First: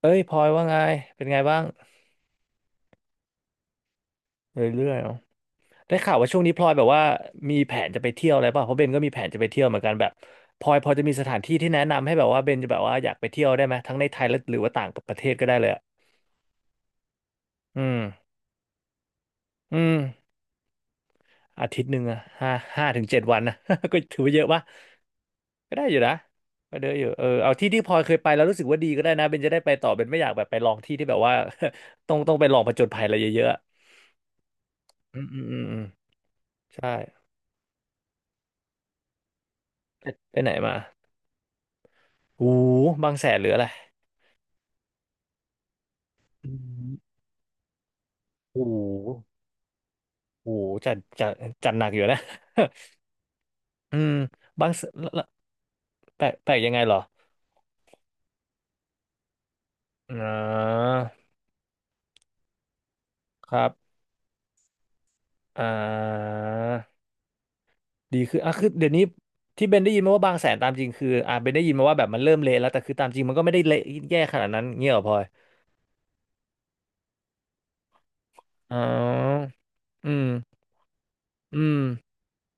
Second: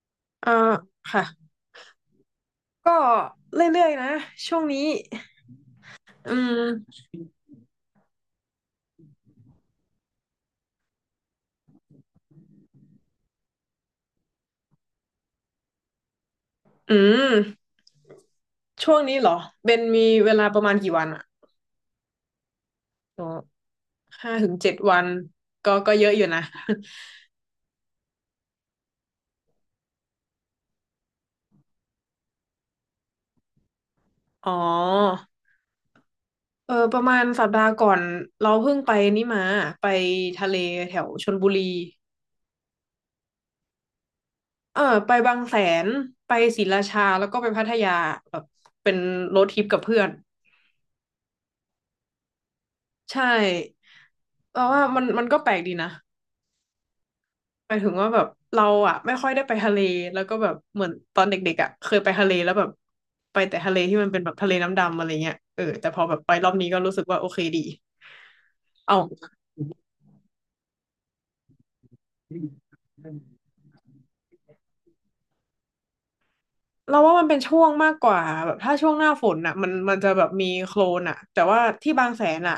เอ้ยพลอยอ่าว่าไงเป็ค่ะนไงบ้างก็เรื่อยๆนะเช่วงรื่นี้อยๆเนาะได้ข่าวว่าอืช่วงนี้พลอยแบบมว่ามีแผนจะไปเที่ยวอะไรป่ะเพราะเบนก็มีแผนจะไปเที่ยวเหมือนกันแบบพลอยพอจะมีสถานที่ที่แนะนำให้แบบว่าเบนจะแบบว่าอยากไปเที่ยวได้ไหมทั้งในไทยและหรือว่าต่างประเทศก็ได้เลยอะอืมอืมช่วงนี้เหรอเบอืนมมีเวลาประมาณกี่วันอะอาทิตย์หนึ่งอะห้าถึงเจ็อ๋ดอวันนะ ก็ถือห้าว่าเยอะถึงปะเจ็ดวันก็ก็ได้ก็อยู่เยนะอะอยู่นะ ก็เยอะอยู่เออเอาที่ที่พลอยเคยไปแล้วรู้สึกว่าดีก็ได้นะเบนจะได้ไปต่อเบนไม่อยากแบบไปลองที่ที่แบบว่า ต้องไปลองผจญภัยอะไรเยอะๆอะ อ๋อืมออืมอืมอืมเออใช่ประมาณสัปดาห์ก่อนเราเพิ่งไปนี่มาไปไปทะไหนเลมา แถวชลบุรีโอ้โหบางแสนหรืออะไรเออไปบางแสนไปอืศรีราชามแล้วก็ไปพัทยาแบบโอ้โหเป็นโรดทริปกับเพื่อนโอ้โหจัดจัดจัดหนักอยู่นะ ใช่อืมเราบางแสว่ามันแลมัวนก็แปลกดีนะ แปลกแปลกยังไงเหรอหมายถึงว่าแบบเราอะไม่ค่อยได้ไปทะเลแล้วอ่ก็แบบเหามือนตอนเด็กๆอะเคยไปทะเลแล้วแบบไปคแต่รัทะเลบที่มันเป็นแบบทะเลน้ำดำอะไรเงี้ยเออ่อแต่พอแบบไปารอบนี้ก็รู้สึกว่าโอเคดีดีคืออ่ะคือเดี๋ยวเอานี้ที่เบนได้ยินมาว่าบางแสนตามจริงคืออ่าเบนได้ยินมาว่าแบบมันเริ่มเละแล้วแต่คือตามจริงมันก็ไม่ได้เละแย่ขนาดนั้นเงี้ยเหรอพลอยเราว่ามันเป็นช่วงมากกว่าแบบถ้าอ๋ช่วงหน้าฝนออะมันจะอืแบบมีมโคลนอะแต่ว่าอืมที่บางแสนอะ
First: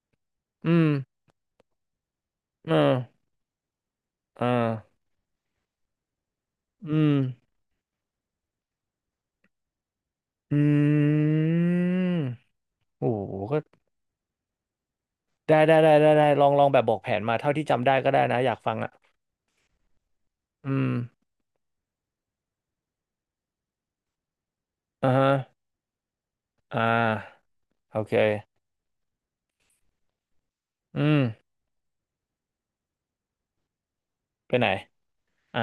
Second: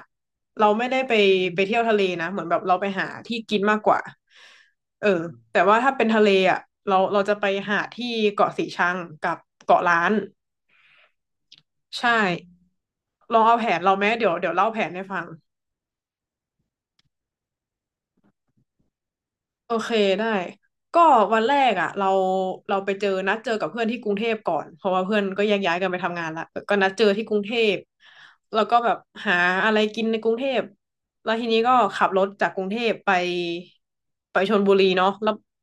เราอืไม่มได้ไปไปเที่ยวทะเลนะเหมือนแบบเราอ่าไปหาที่กินมากกว่าอ่าเออแต่ว่าถ้าเป็นทะเลอะอืเรามเราจะไปหาที่เกาะสีชังกับเกาะล้านอืใช่ มโอ้โหลองก็ เอาแผนเราไหมเดี๋ยวเล่าแผนให้ฟัง ได้ได้ได้ได้ได้ลองลองแบบบอกแผนมาเท่าที่จำได้ก็ได้นะอยากฟังอ่ะโอเคได้อืมก็วันแรกอ่ะเราไปเจอนัดเจอกับเพื่อนที่กรุงเทพก่อนเพราะว่าอ่าเพื่อนฮะก็แยกย้ายกันไปทำงานละก็อ่นัดเจอที่กรุงาเทพโอเคแล้วก็แบบหาอะไรกินในกรุงเทพอืมแล้วทีนี้ก็ขับรถจากกรุงเทพไปไปไปชลไหนบุรีเนาะแล้วอ่า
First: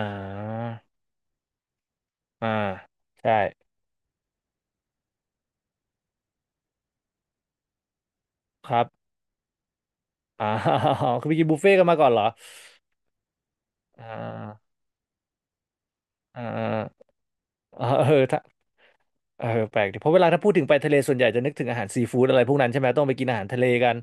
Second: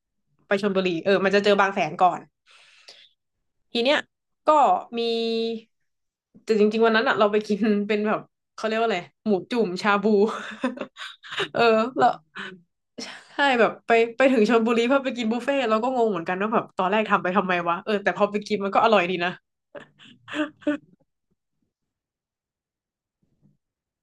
ไปชลบุรีเออมันจะเจอบางแสนก่อนอ่าใช่ทีเนี้ยก็มีแต่จริงๆวันนั้นอะเราไปกินเป็นแบบเขาคเรียกรับว่าอะไรหมูจุ่มชาบู อ่า คือไปกิน บุเอฟอเฟ่ต์กันมาก่แล้อว นเหรอใช่แบบไปอ่ไปถึงชลาบุรีเพื่อไปกินบุฟเฟ่ต์เราก็งงเหมือนกันอ่ว่าแบบตอนแรกาทำไปทำไมวะเออเออเอแต่อพอไปถ้ากินมันก็อร่อยดีนะเออแปลกดิเพราะเวลาถ้าพูดถึงไปทะเลส่วนใหญ่จะนึกถึงอาหารซีฟู้ดอะไรพวกนั้นใช่ไหมต้องไปกินอาหารทะเลกัน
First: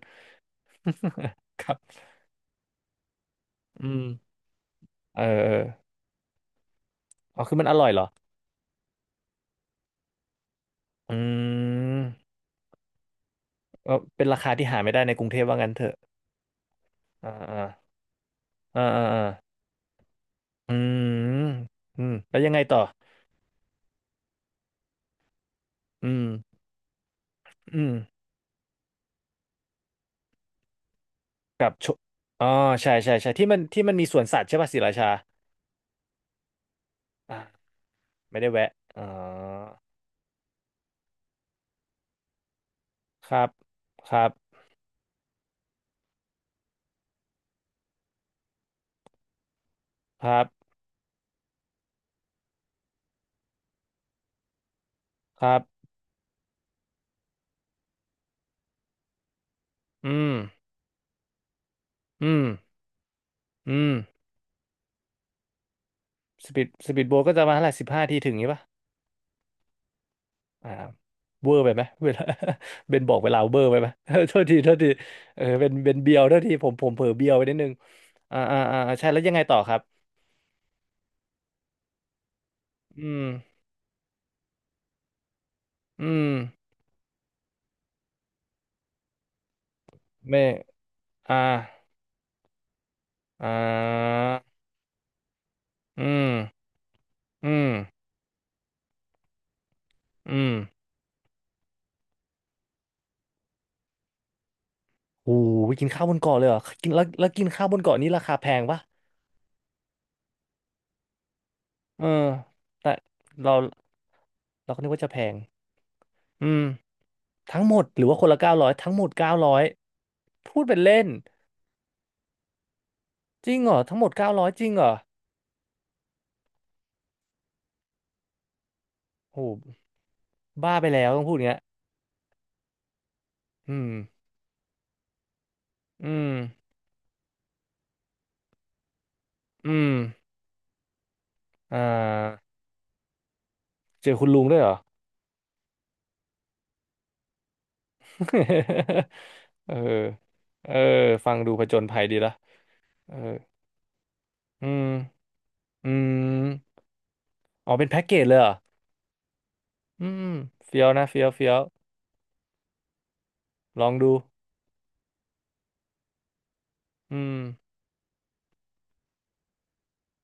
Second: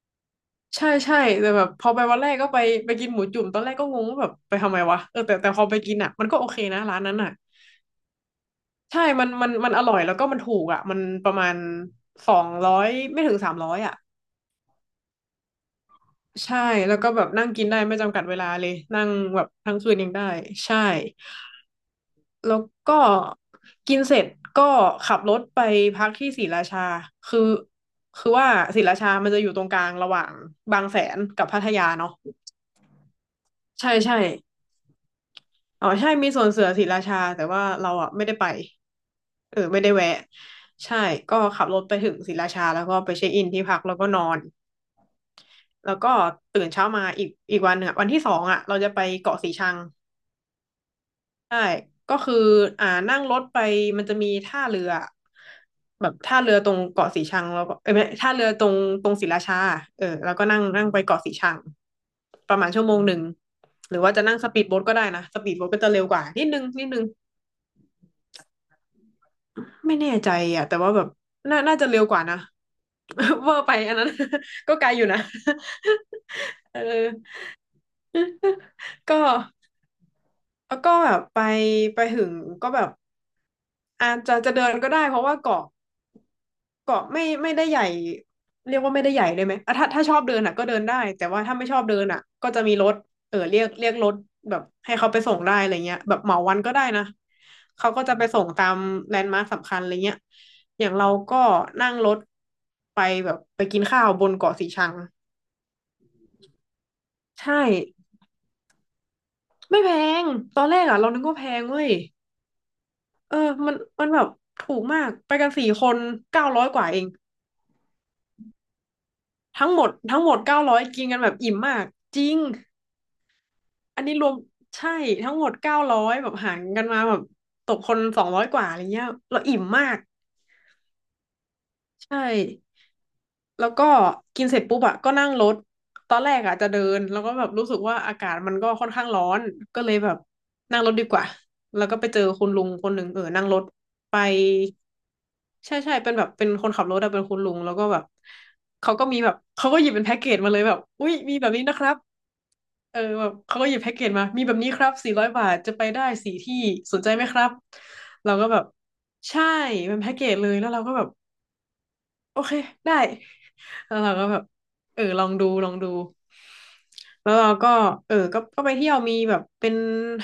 ใช่ใช่แต่ แบคบรับพอไปวันแรกก็ไปไปกินหมูจุ่มตอนแรกอืก็งมงว่าแบบไปทำไมวะเอเอออแต่เอแต่อพอไปกินอ่ะมันก็โอเคนะร้านนั้นอ่ะอ๋อคือมันอร่อยเหรอใช่มันอร่อยแล้วก็มันถูกอ่ะมันอืประมาณมสองร้อยไม่ถึง300เอออ่ะเป็นราคาที่หาไม่ได้ในกรุงเทพว่างั้นเถอะใช่แล้วก็แบบอ่นั่งกินได้า ไม่จำกัดเวลาเลยอ่านั่อ่างอ่าแบบทั้งคืนยังได้อืใช่ มอืมแล้วยัแล้งไงวต่อก็กินเสร็จก็ขับรถไปพักอืที่ศรีมราชาคืออืมคือว่าศรีราชามันจะอยู่ตรงกลางระหว่างบางแสนกับพัทกับยาชวเนาะอ๋อใช่ใช่ใช่ที่มันที่ใช่มันมีสใช่วนสัตว์ใช่ป่ะศรีราชาอ๋อใช่มีสวนเสือศรีราชาอ่าแต่ว่าเราอ่ะไม่ได้ไม่ไปได้แวะอ๋อเออไม่ได้แวะใช่ก็ขับรถไปถึงศรีราชาแล้วก็ไปเช็คคอิรันบที่พักแล้วก็คนอรับนแล้วก็ตื่นเช้ามาอีกวันหนึ่งอะวันที่สองอ่ะเราจะไปเกาะสีชัง ครับใช่ ก็คืออ่านั่งรถไปมันจะมีท่าเรือครับแบบท่าเรือตรงเกาะสีชังแล้วก็เอ้ยไม่ท่าเรือตรงศรีราชาเอออืแล้มวก็นั่งนั่งไปเกาะสีชังอืมประมาณชั่วโมงหนึ่งอืมหรือว่าจะนั่งสปีดโบ๊ทก็ได้นะสปีดโบ๊ทก็จะเร็วกว่านิดสนึปีงดนิสดนึปีงดโบ๊ทก็จะมาเท่าไหร่15ทีถึงนี้ป่ะไม่แน่ใจอ่ะอ่าแต่ว่าแบบเวอน่าร์ไปน่าไหมจะเร็วเวกว่าลา นะ เบนบอกเวลา เวอเวอร์ร์ไปไปไหม อันนั้น โทษทีโท ก็ษไกทีลอยู่นะ เออเป็นเบนเบียวโทษทีผ มเออ ผมเผลอเบียวไปนิดนึงอ่าอ่าอ่าใช่ ก็แล้วยังไงต่อครับแล้วก็แบบไปไปถึงก็แบบอืมอาจจะเดินก็ได้เพราะว่าเกาะอืมเกาะไม่ได้ใหญ่เรียกว่าไม่ได้ใหญ่เลยไหมอ่ะถ้าชอบเดิไม่ นอ่ะก็เดินได้แต่อ่าว่าถ้าไม่ชอบเดินอ่ะก็จะมีรถเอออ่เรียกรถาแบบให้เขาไปส่งได้อะไรเงี้ยอืแบบเหมมาวันก็ได้นะอืมเขาก็จะไปส่งตามแลนด์มาร์คสำคัญอะไรเงี้ยอืมอย่างเราก็นั่งรถไปแบบไปกินข้าวบนเกาะสีชังโอ้ไปกินข้าวบนเกาะเลยเหรอกินแล้วแล้วกินใช่ข้าวบนเกาะนี้ราคาแพงปะไม่แพงตอนแรกอ่ะเรานึกว่าแพงเว้ย เออแต่เออเรามันมันแบบเราถูก็กนึกมาว่าจะก แพไปงกันสี่คนอืเก้ามร้อยกว่าเองทั้งหมดหรือว่าคนละเก้าร้อยทั้งหมดเก้าร้อยทั้งหมดพูเก้าดร้เป็อนยเล่กินนกันแบบอิ่มมากจริงจริงเหรอทั้งอัหมนดนี้รเก้าวมร้อยจริงเหรใช่อทั้งหมดเก้าร้อยแบบหารกันมาแบบตกคนสองร้อยกว่าอะไรเงี้ยเราอิ่โหมมากบ้าไปแล้วต้องพูดอย่างเงี้ยใช่ แล้วอืก็มกินเสร็จปุ๊บอะก็นั่งรถ อืตอนมแรกอะจะเดินแล้วก็แบบรู้สึกว่าอากาศมันก็ค่อนข้างร้อนอืก็มเลยแบบนั่งรถดีกว่า อ่แล้วก็ไปเจอาคุณลุงคนหนึ่งเออนั่งรถเจอไปคุณลุงด้วยเหรอ ใช่ใช่เป็นแบบเป็นคนขับรถอะเป็นคุณลุงแล้วก็แบบเขาก็ มีแบบเขาเออก็หยิบเป็นแพ็กเกจมาเลยเออแบบอุ้ยฟัมีงแบดูบผนี้จนะคญรับภัยดีละเออเออแบบเขาก็หยิบแพ็กเกจมามีแบบอืนี้คม รับ400 บาทจะไปอืได้มสี่ที่สนใจไหมครับอ๋อเป็นแพ็กเกจเราเลยเหก็รอแบบใช่เป็นอืแพ็กเกมจเลยแล้วเฟี้เรายวก็แบนะบ เฟี้ยวเฟี้ยวโอเคได้ลองแล้วดูเราก็แบบอลองดูลองดูอืแล้วมเราก็ก็ไปเที่ยวมีแบบเป็น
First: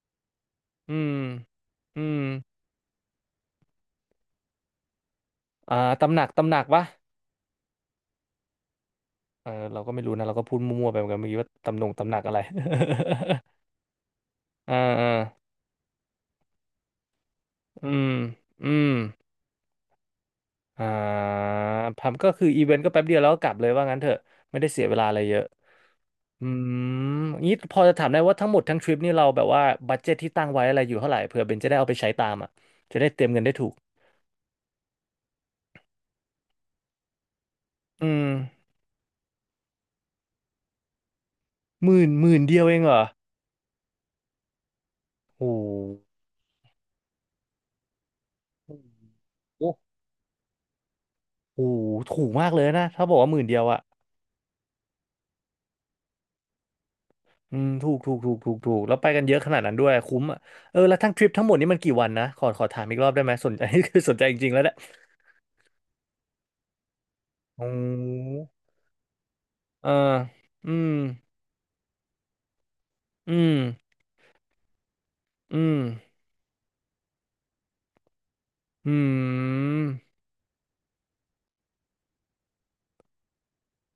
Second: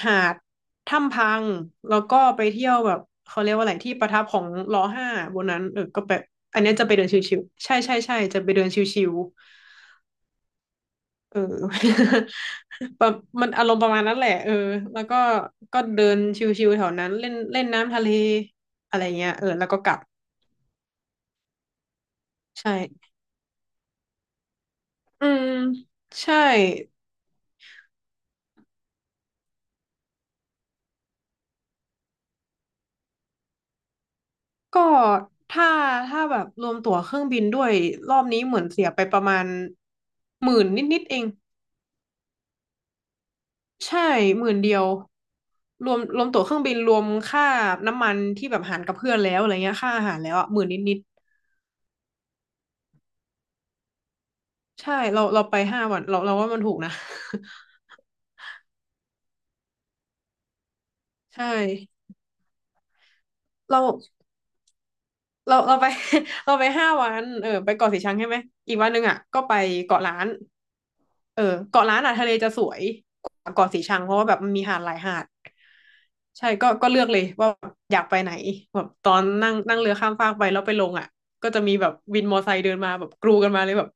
หาดอืถ้ำมพังแล้อืวก็มไปเที่ยวแบบเขาเรียกว่าอะไรที่ประทับของลอห้าบนนั้นอ่าก็แบตำหนับกตำหนัอันกเนี้ยวะจะไปเดินชิวๆใช่ใช่ใช่จะไปเดินชิวเออเราก็ไม่รู้นะเราก็พูดมั่วๆไปเหมือนกันเมื่อๆกี้ว่าตำหนงตำหนักอะไร ประมันอา รมณ์ประมาณนั้นแหละอ่าแล้วอ่าก็ก็เดินชิวๆแถวนั้นเล่นเล่นอืน้ำทะเลมอืมอะไรเงี้ยแล้วก็กลับอ่าพัมก็คืออีเวนต์ก็แป๊บใช่เดียวแล้วก็กลับเลยว่างั้นเถอะไม่ได้เสียเวลาอะไรอืเยอะมใช่ อืมงี้พอจะถามได้ว่าทั้งหมดทั้งทริปนี่เราแบบว่าบัดเจ็ตที่ตั้งไว้อะไรอยู่เท่าไหร่เผื่อเบนจะได้เอาไปใช้ตามอ่ะจะได้เตรียมเงินได้ถูกก็ถ้าถ้าแบบรวมตั๋วเครื่องบินด้วยอืรอม บนี้เหมือนเสียไปประมาณหมื่นนิดๆเองหมื่นหมื่นเดียวเองเหรอ ใช่หมื่นเดียวโอ้โหรวมตั๋วเครื่องบินรวมค่าน้ำมันที่แบบหารกับเพื่อนแล้วอะไรเงี้โยค่าอาหารแล้วอ่ะหมื่นนิดอ้โหถูกมากเลยนะถ้าบอกว่าหมื่นเดียวอะๆใช่เราไปห้าวันเราว่ามันถูกนะ อืมถูกถูกถูกถูกถูกแล้วไปกันเยอะขนาดนั้นด้วยคุ้มอะเออ แล้วทั้งทริ ปทั้ใช่งหมดนี่มันกี่วันนะ ขอขอถามอีกรอบได้ไหม สนใจ เรา คือ สนใจจริงๆแล้วแหละเราไป เราไปห้าวันโอไปเกาะสีชังใช่้ไหมอีกวันหนึ่งอ่ะก็ไปเออเกาะล้านอืมเออเกาะล้านอ่ะทะเลจะสวยกอืว่ามเกาะสีชังเพราะว่าแบบมันมีหาดหลายหาดอืมใช่ก็เลือกเลยว่าอยากไปไหนแบบอืตอนนั่งนั่งมเรือข้ามฟากไปแล้วไปลงอ่ะก็จะมีแบบวินมอไซค์เดินมาแบบกรูกันมาเลยแบบ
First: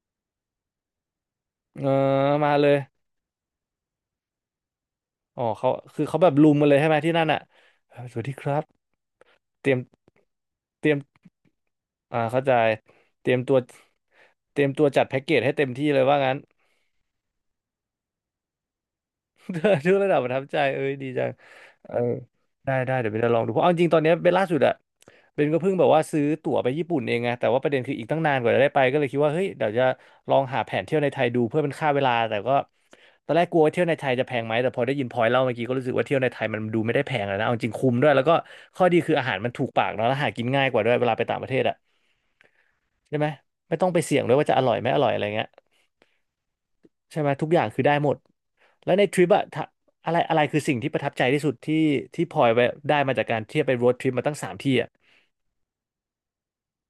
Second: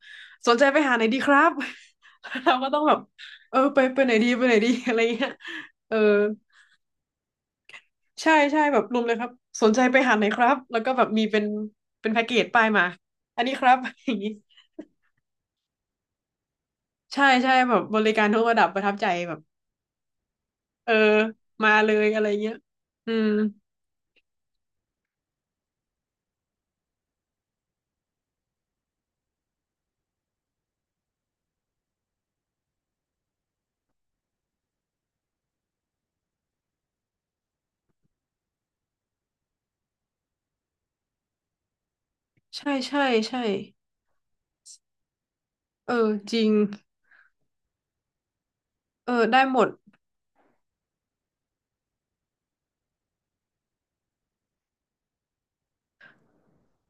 สนใจไปหาไหนดีครับ เออ มาเราเลก็ย ต้องแบบไปไปไหนดีไปไหนดีอะไรเงี้ยอ๋อเขาเออ คือเขาแบบลุมมาเลยใช่ไหมที่นั่นอะเออสวัสใช่ดีครัใช่บ แบบรวมเลยครับสเตรีนยมใจไปหาไหนครับแล้วเตรีก็ยมแบบมีเป็นเป็นอ่าแพ็กเกเข้าจใจป้ายมาเตรียมอันตันี้วครับ อย่างนี้เตรียมตัวจัดแพ็กเกจให้เต็มที่เลยว่างั้น ใช่ใช่แบบบริการทุกระดับประทับใจแบบ ทุกระดับประทับใจเอ้เอยอดีจังมาเอเลอยอะไรเงี้ยได้ได้เดี๋ยอืวเบนมจะลองดูเพราะเอาจริงตอนเนี้ยเบนล่าสุดอะเบนก็เพิ่งแบบว่าซื้อตั๋วไปญี่ปุ่นเองไงแต่ว่าประเด็นคืออีกตั้งนานกว่าจะได้ไปก็เลยคิดว่าเฮ้ยเดี๋ยวจะลองหาแผนเที่ยวในไทยดูเพื่อเป็นค่าเวลา แต่ก็ตอนแรกกลัวว่าเที่ยวในไทยจะแพงไหมแต่พอได้ยินพอยเล่าเมื่อกี้ก็รู้สึกว่าเที่ยวในไทยมันดูไม่ได้แพงเลยนะเอาจริงคุ้มด้วยแล้วก็ข้อดีคืออาหารมันถูกปากเนาะแล้วหากินง่ายกว่าด้วยเวลาไปต่างประเทศอะ ใช่ใช่ใช่ไหมใช่ไม่ต้องไปเสี่ยงด้วยว่าจะอร่อยไม่อร่อยอะไรเงี้ยเออจริงใช่ไหมทุกอย่างคือได้หมดแล้วในทริปได้อะหมถ้าดอะไรอะไรคือสิ่งที่ประทับใจที่สุดที่ที่พลอยไปได้มาจากการเที่ยวไปโรดทริปมาตั้งสามที่อะ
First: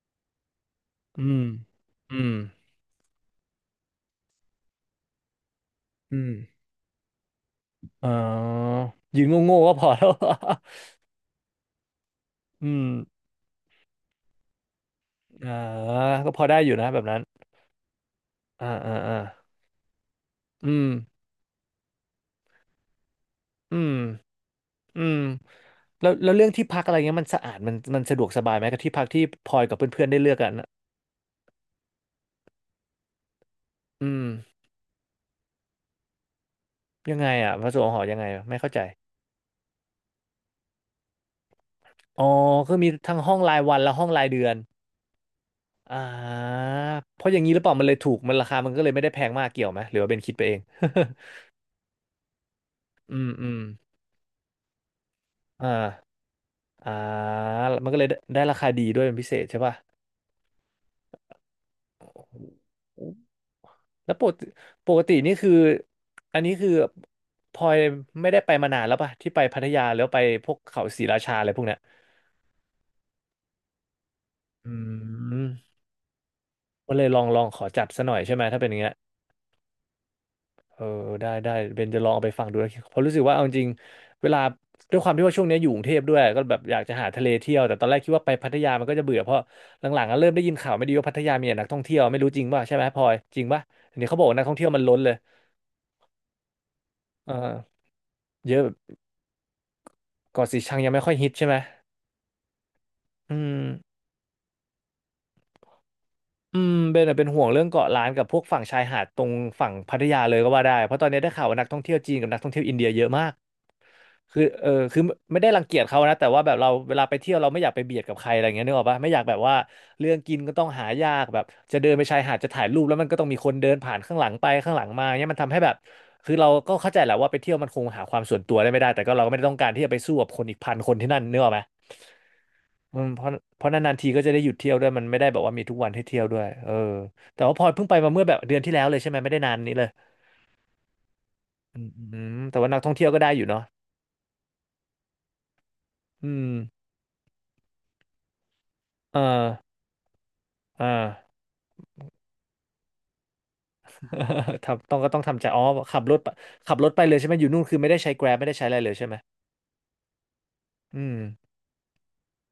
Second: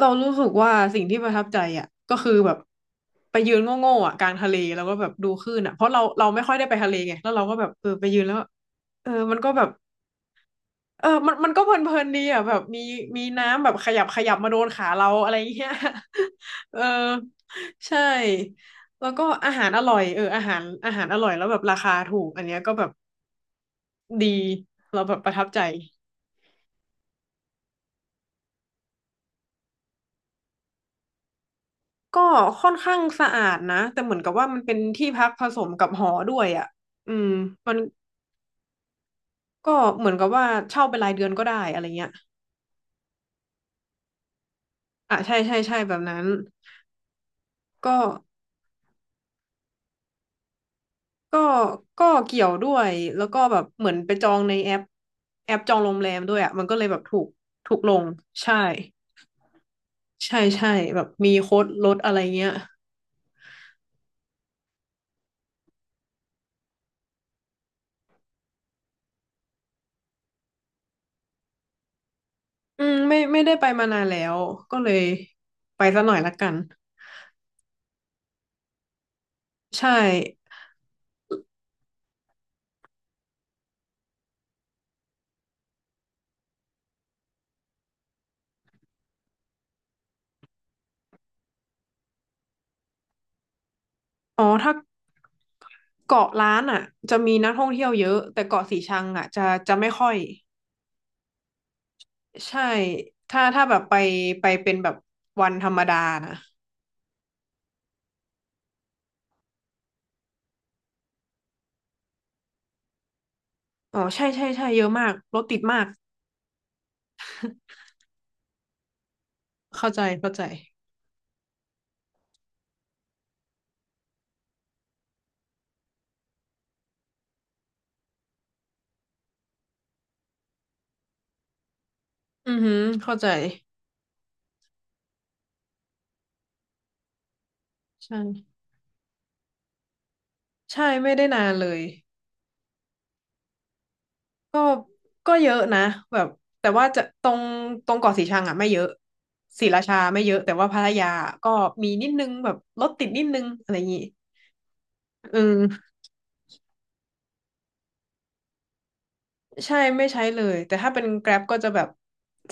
เรารู้สึกว่าสิ่งที่อืประมทับใจอ่ะอืก็มคือแบบไปยืนโง่ๆอ่ะกลางทะเลแล้วก็แบบดูคลื่นอ่ะเพราะอืเรามไม่ค่อยได้ไปทะเลไงแล้วเราก็แบบไปอ๋อยืนแล้วยืนมันก็โง่แบๆบ ก็พอแล้ว มันก็เพลินๆดีอ่ะแบ บอืมีมมีน้ำแบบขยับขยับมาโดนขาเราอะไรอ่าเงี้ย ก็พอได้อ ยู่เออนะแบบนั้นใช่อ่าอ่าแล้วอ่าก็อาหารอร่อยอาหารอืมอาหารอร่อยแล้วแบบราคาถูกอันเนี้ยก็แบบอืมดีอืเราแบมบประทับใจแล้วแล้วเรื่องที่พักอะไรเงี้ยมันสะอาดมันมันสะดวกสบายไหมกับที่พักที่พลอยกับเพื่อนๆได้เลือกกันอะก็ค่อนข้างสะอาดนะแต่อืเหมือนมกับว่ามันเป็นที่พักผสมกับหอด้วยอ่ะอืยังไงมอ่ะพระมัสนงฆ์หอยังไงอะไม่เข้าใจ ก็เหมือนกับว่าเช่าเป็นรายเดือนก็ได้อะไรเงี้ยอ๋อคือมีทั้งห้องรายวันและห้องรายเดือนอ่ะใช่ใช่ใช่แบบอ่านั้นเพราะอย่างนี้หรือเปล่ามันเลยก็ ถูกมันราคามันก็เลยไม่ได้แพงมากเกี่ยวไหมหรือว่าเป็นคิดไปเอง ก็ก็เกี่ยวด้วย อืแล้วมก็อืแบมบเหมือนไปจองในแอปแอปอจองโรงแร่ามด้วยอ่ะมันก็เลอ่ายแบบถูกถูกมันลก็เลงยได้ได้ราใช่คาดีด้วยเป็นพิเศษใช่ป่ะใช่ใช่แบบมีโค้ดลดอะไรเงี้ยแล้วปกติปกตินี่คืออันนี้คือพลอยไม่ได้ไปมานานแล้วป่ะที่ไปพัทยาแล้วาไปพวกเขาศรีราชาอะไรพวกเนี้ยอืมไม่ได้ไปมานานแล้วอืก็เลยมไปซะหน่อยละกันก็เลยลองลองขอจัดซะหน่อยใช่ไหมถ้าเป็นอย่างเงี้ย ใช่เออได้ได้เบนจะลองเอาไปฟังดูนะเพราะรู้สึกว่าเอาจริงๆเวลาด้วยความที่ว่าช่วงนี้อยู่กรุงเทพด้วยก็แบบอยากจะหาทะเลเที่ยวแต่ตอนแรกคิดว่าไปพัทยามันก็จะเบื่อเพราะหลังๆก็เริ่มได้ยินข่าวไม่ดีว่าพัทยามีแต่นักท่องเที่ยวไม่รู้จริงป่ะใช่ไหมพลอยจริงป่ะเดี๋ยวนี้เขาบอกว่านัอ๋กอท่องเที่ยวถ้ามันล้นเลยเกาะล้านอ่ะจะเออมีนักท่องเที่ยวเยอะแต่เยอะเกาะแบบสีชังอ่ะจะจะไม่ค่อยเกาะสีชังยังไม่ค่อยฮิตใช่ไหมใช่อืมถ้าแบบไปไปเป็นแบบวันธรรมดานะอืมเบนอะเป็นห่วงเรื่องเกาะล้านกับพวกฝั่งชายหาดตรงฝั่งพัทยาเลยก็ว่าได้เพราะตอนนี้ได้ข่าวว่านักท่องเที่ยวจีนกับนักท่องเที่ยวอินเดียเยอะมาก อ๋อใช่คือใช่ใช่เออเยอะคือมากรไม่ถได้ติรัดงเกีมายจกเขานะแต่ว่าแบบเราเวลาไปเที่ยวเราไม่อยากไปเบียดกับใครอะไรเงี้ยนึกออกปะไม่อยากแบบว่าเข้าใจเรื่องเข้ากินใจ ก็ต้องหายากแบบจะเดินไปชายหาดจะถ่ายรูปแล้วมันก็ต้องมีคนเดินผ่านข้างหลังไปข้างหลังมาเนี้ยมันทำให้แบบคือเราก็เข้าใจแหละว่าไปเที่ยวมันคงหาความส่วนตัวได้ไม่ได้แต่ก็เราก็ไม่ได้ต้องการที่จะไปสู้กับคนอีกพันคนที่นั่นนึกออกไหมอือหืออืมเข้าเพใจราะเพราะนานๆทีก็จะได้หยุดเที่ยวด้วยมันไม่ได้แบบว่ามีทุกวันให้เที่ยวด้วยเออแต่ว่าพลอยเพิ่งไปมาใช่เมื่อแบบเดือนที่แล้วเลยใช่ไหมไม่ได้นานนี้เลยใช่ไม่ได้นานเลอืยมแต่ว่านักท่องเที่ยวก็ได้อยู่เนาะก็เยอะนะแบบอืมแต่ว่าจะตรงตรงเกาะสีชังอ่ะไม่เยอะเออศรีราชาไม่เยอะแต่ว่าพัเอทอ ยาก็มีนิดนึงแบบรถติดนิดนึงอะไรอย่างงี้ ทำต้องก็ต้องเอืทำใจอ๋อขับรถไปขับรถไปเลยใช่ไหมอยู่นู่นคือไม่ได้ใช้ Grab ไม่ได้ใช้อะไรเลยใช่ไหมใช่ไม่ใช้เลยแต่ถ้าเป็น อืม Grab ก็จะแบบ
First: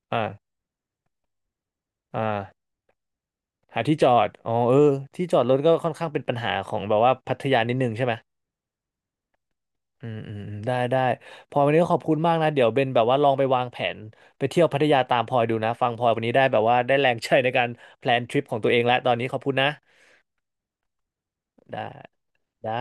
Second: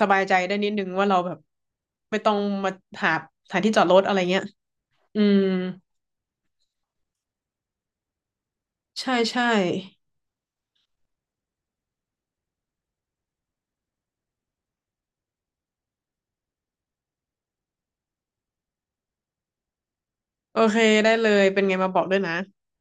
สบายใจอ่าได้นิดนึงว่าเราแบบไม่อ่าต้องมาหาสถานที่จหาอดรที่ถจอะไรอดเงี้ยอ๋อเอออืที่จอมดรถก็ค่อนข้างเป็นปัญหาของแบบว่าพัทยานิดนึงใช่ไหมใช่ใช่อืมอืมอืมได้ได้พลอยวันนี้ก็ขอบคุณมากนะเดี๋ยวเบนแบบว่าลองไปวางแผนไปเที่ยวพัทยาตามพลอยดูนะฟังพลอยวันนี้ได้แบบว่าได้แรงใจในการแพลนทริปของตัวเองแล้วตอนนี้ขอบคุณนะโอเคได้เลยเป็นไงได้มาบอกด้วยนะได้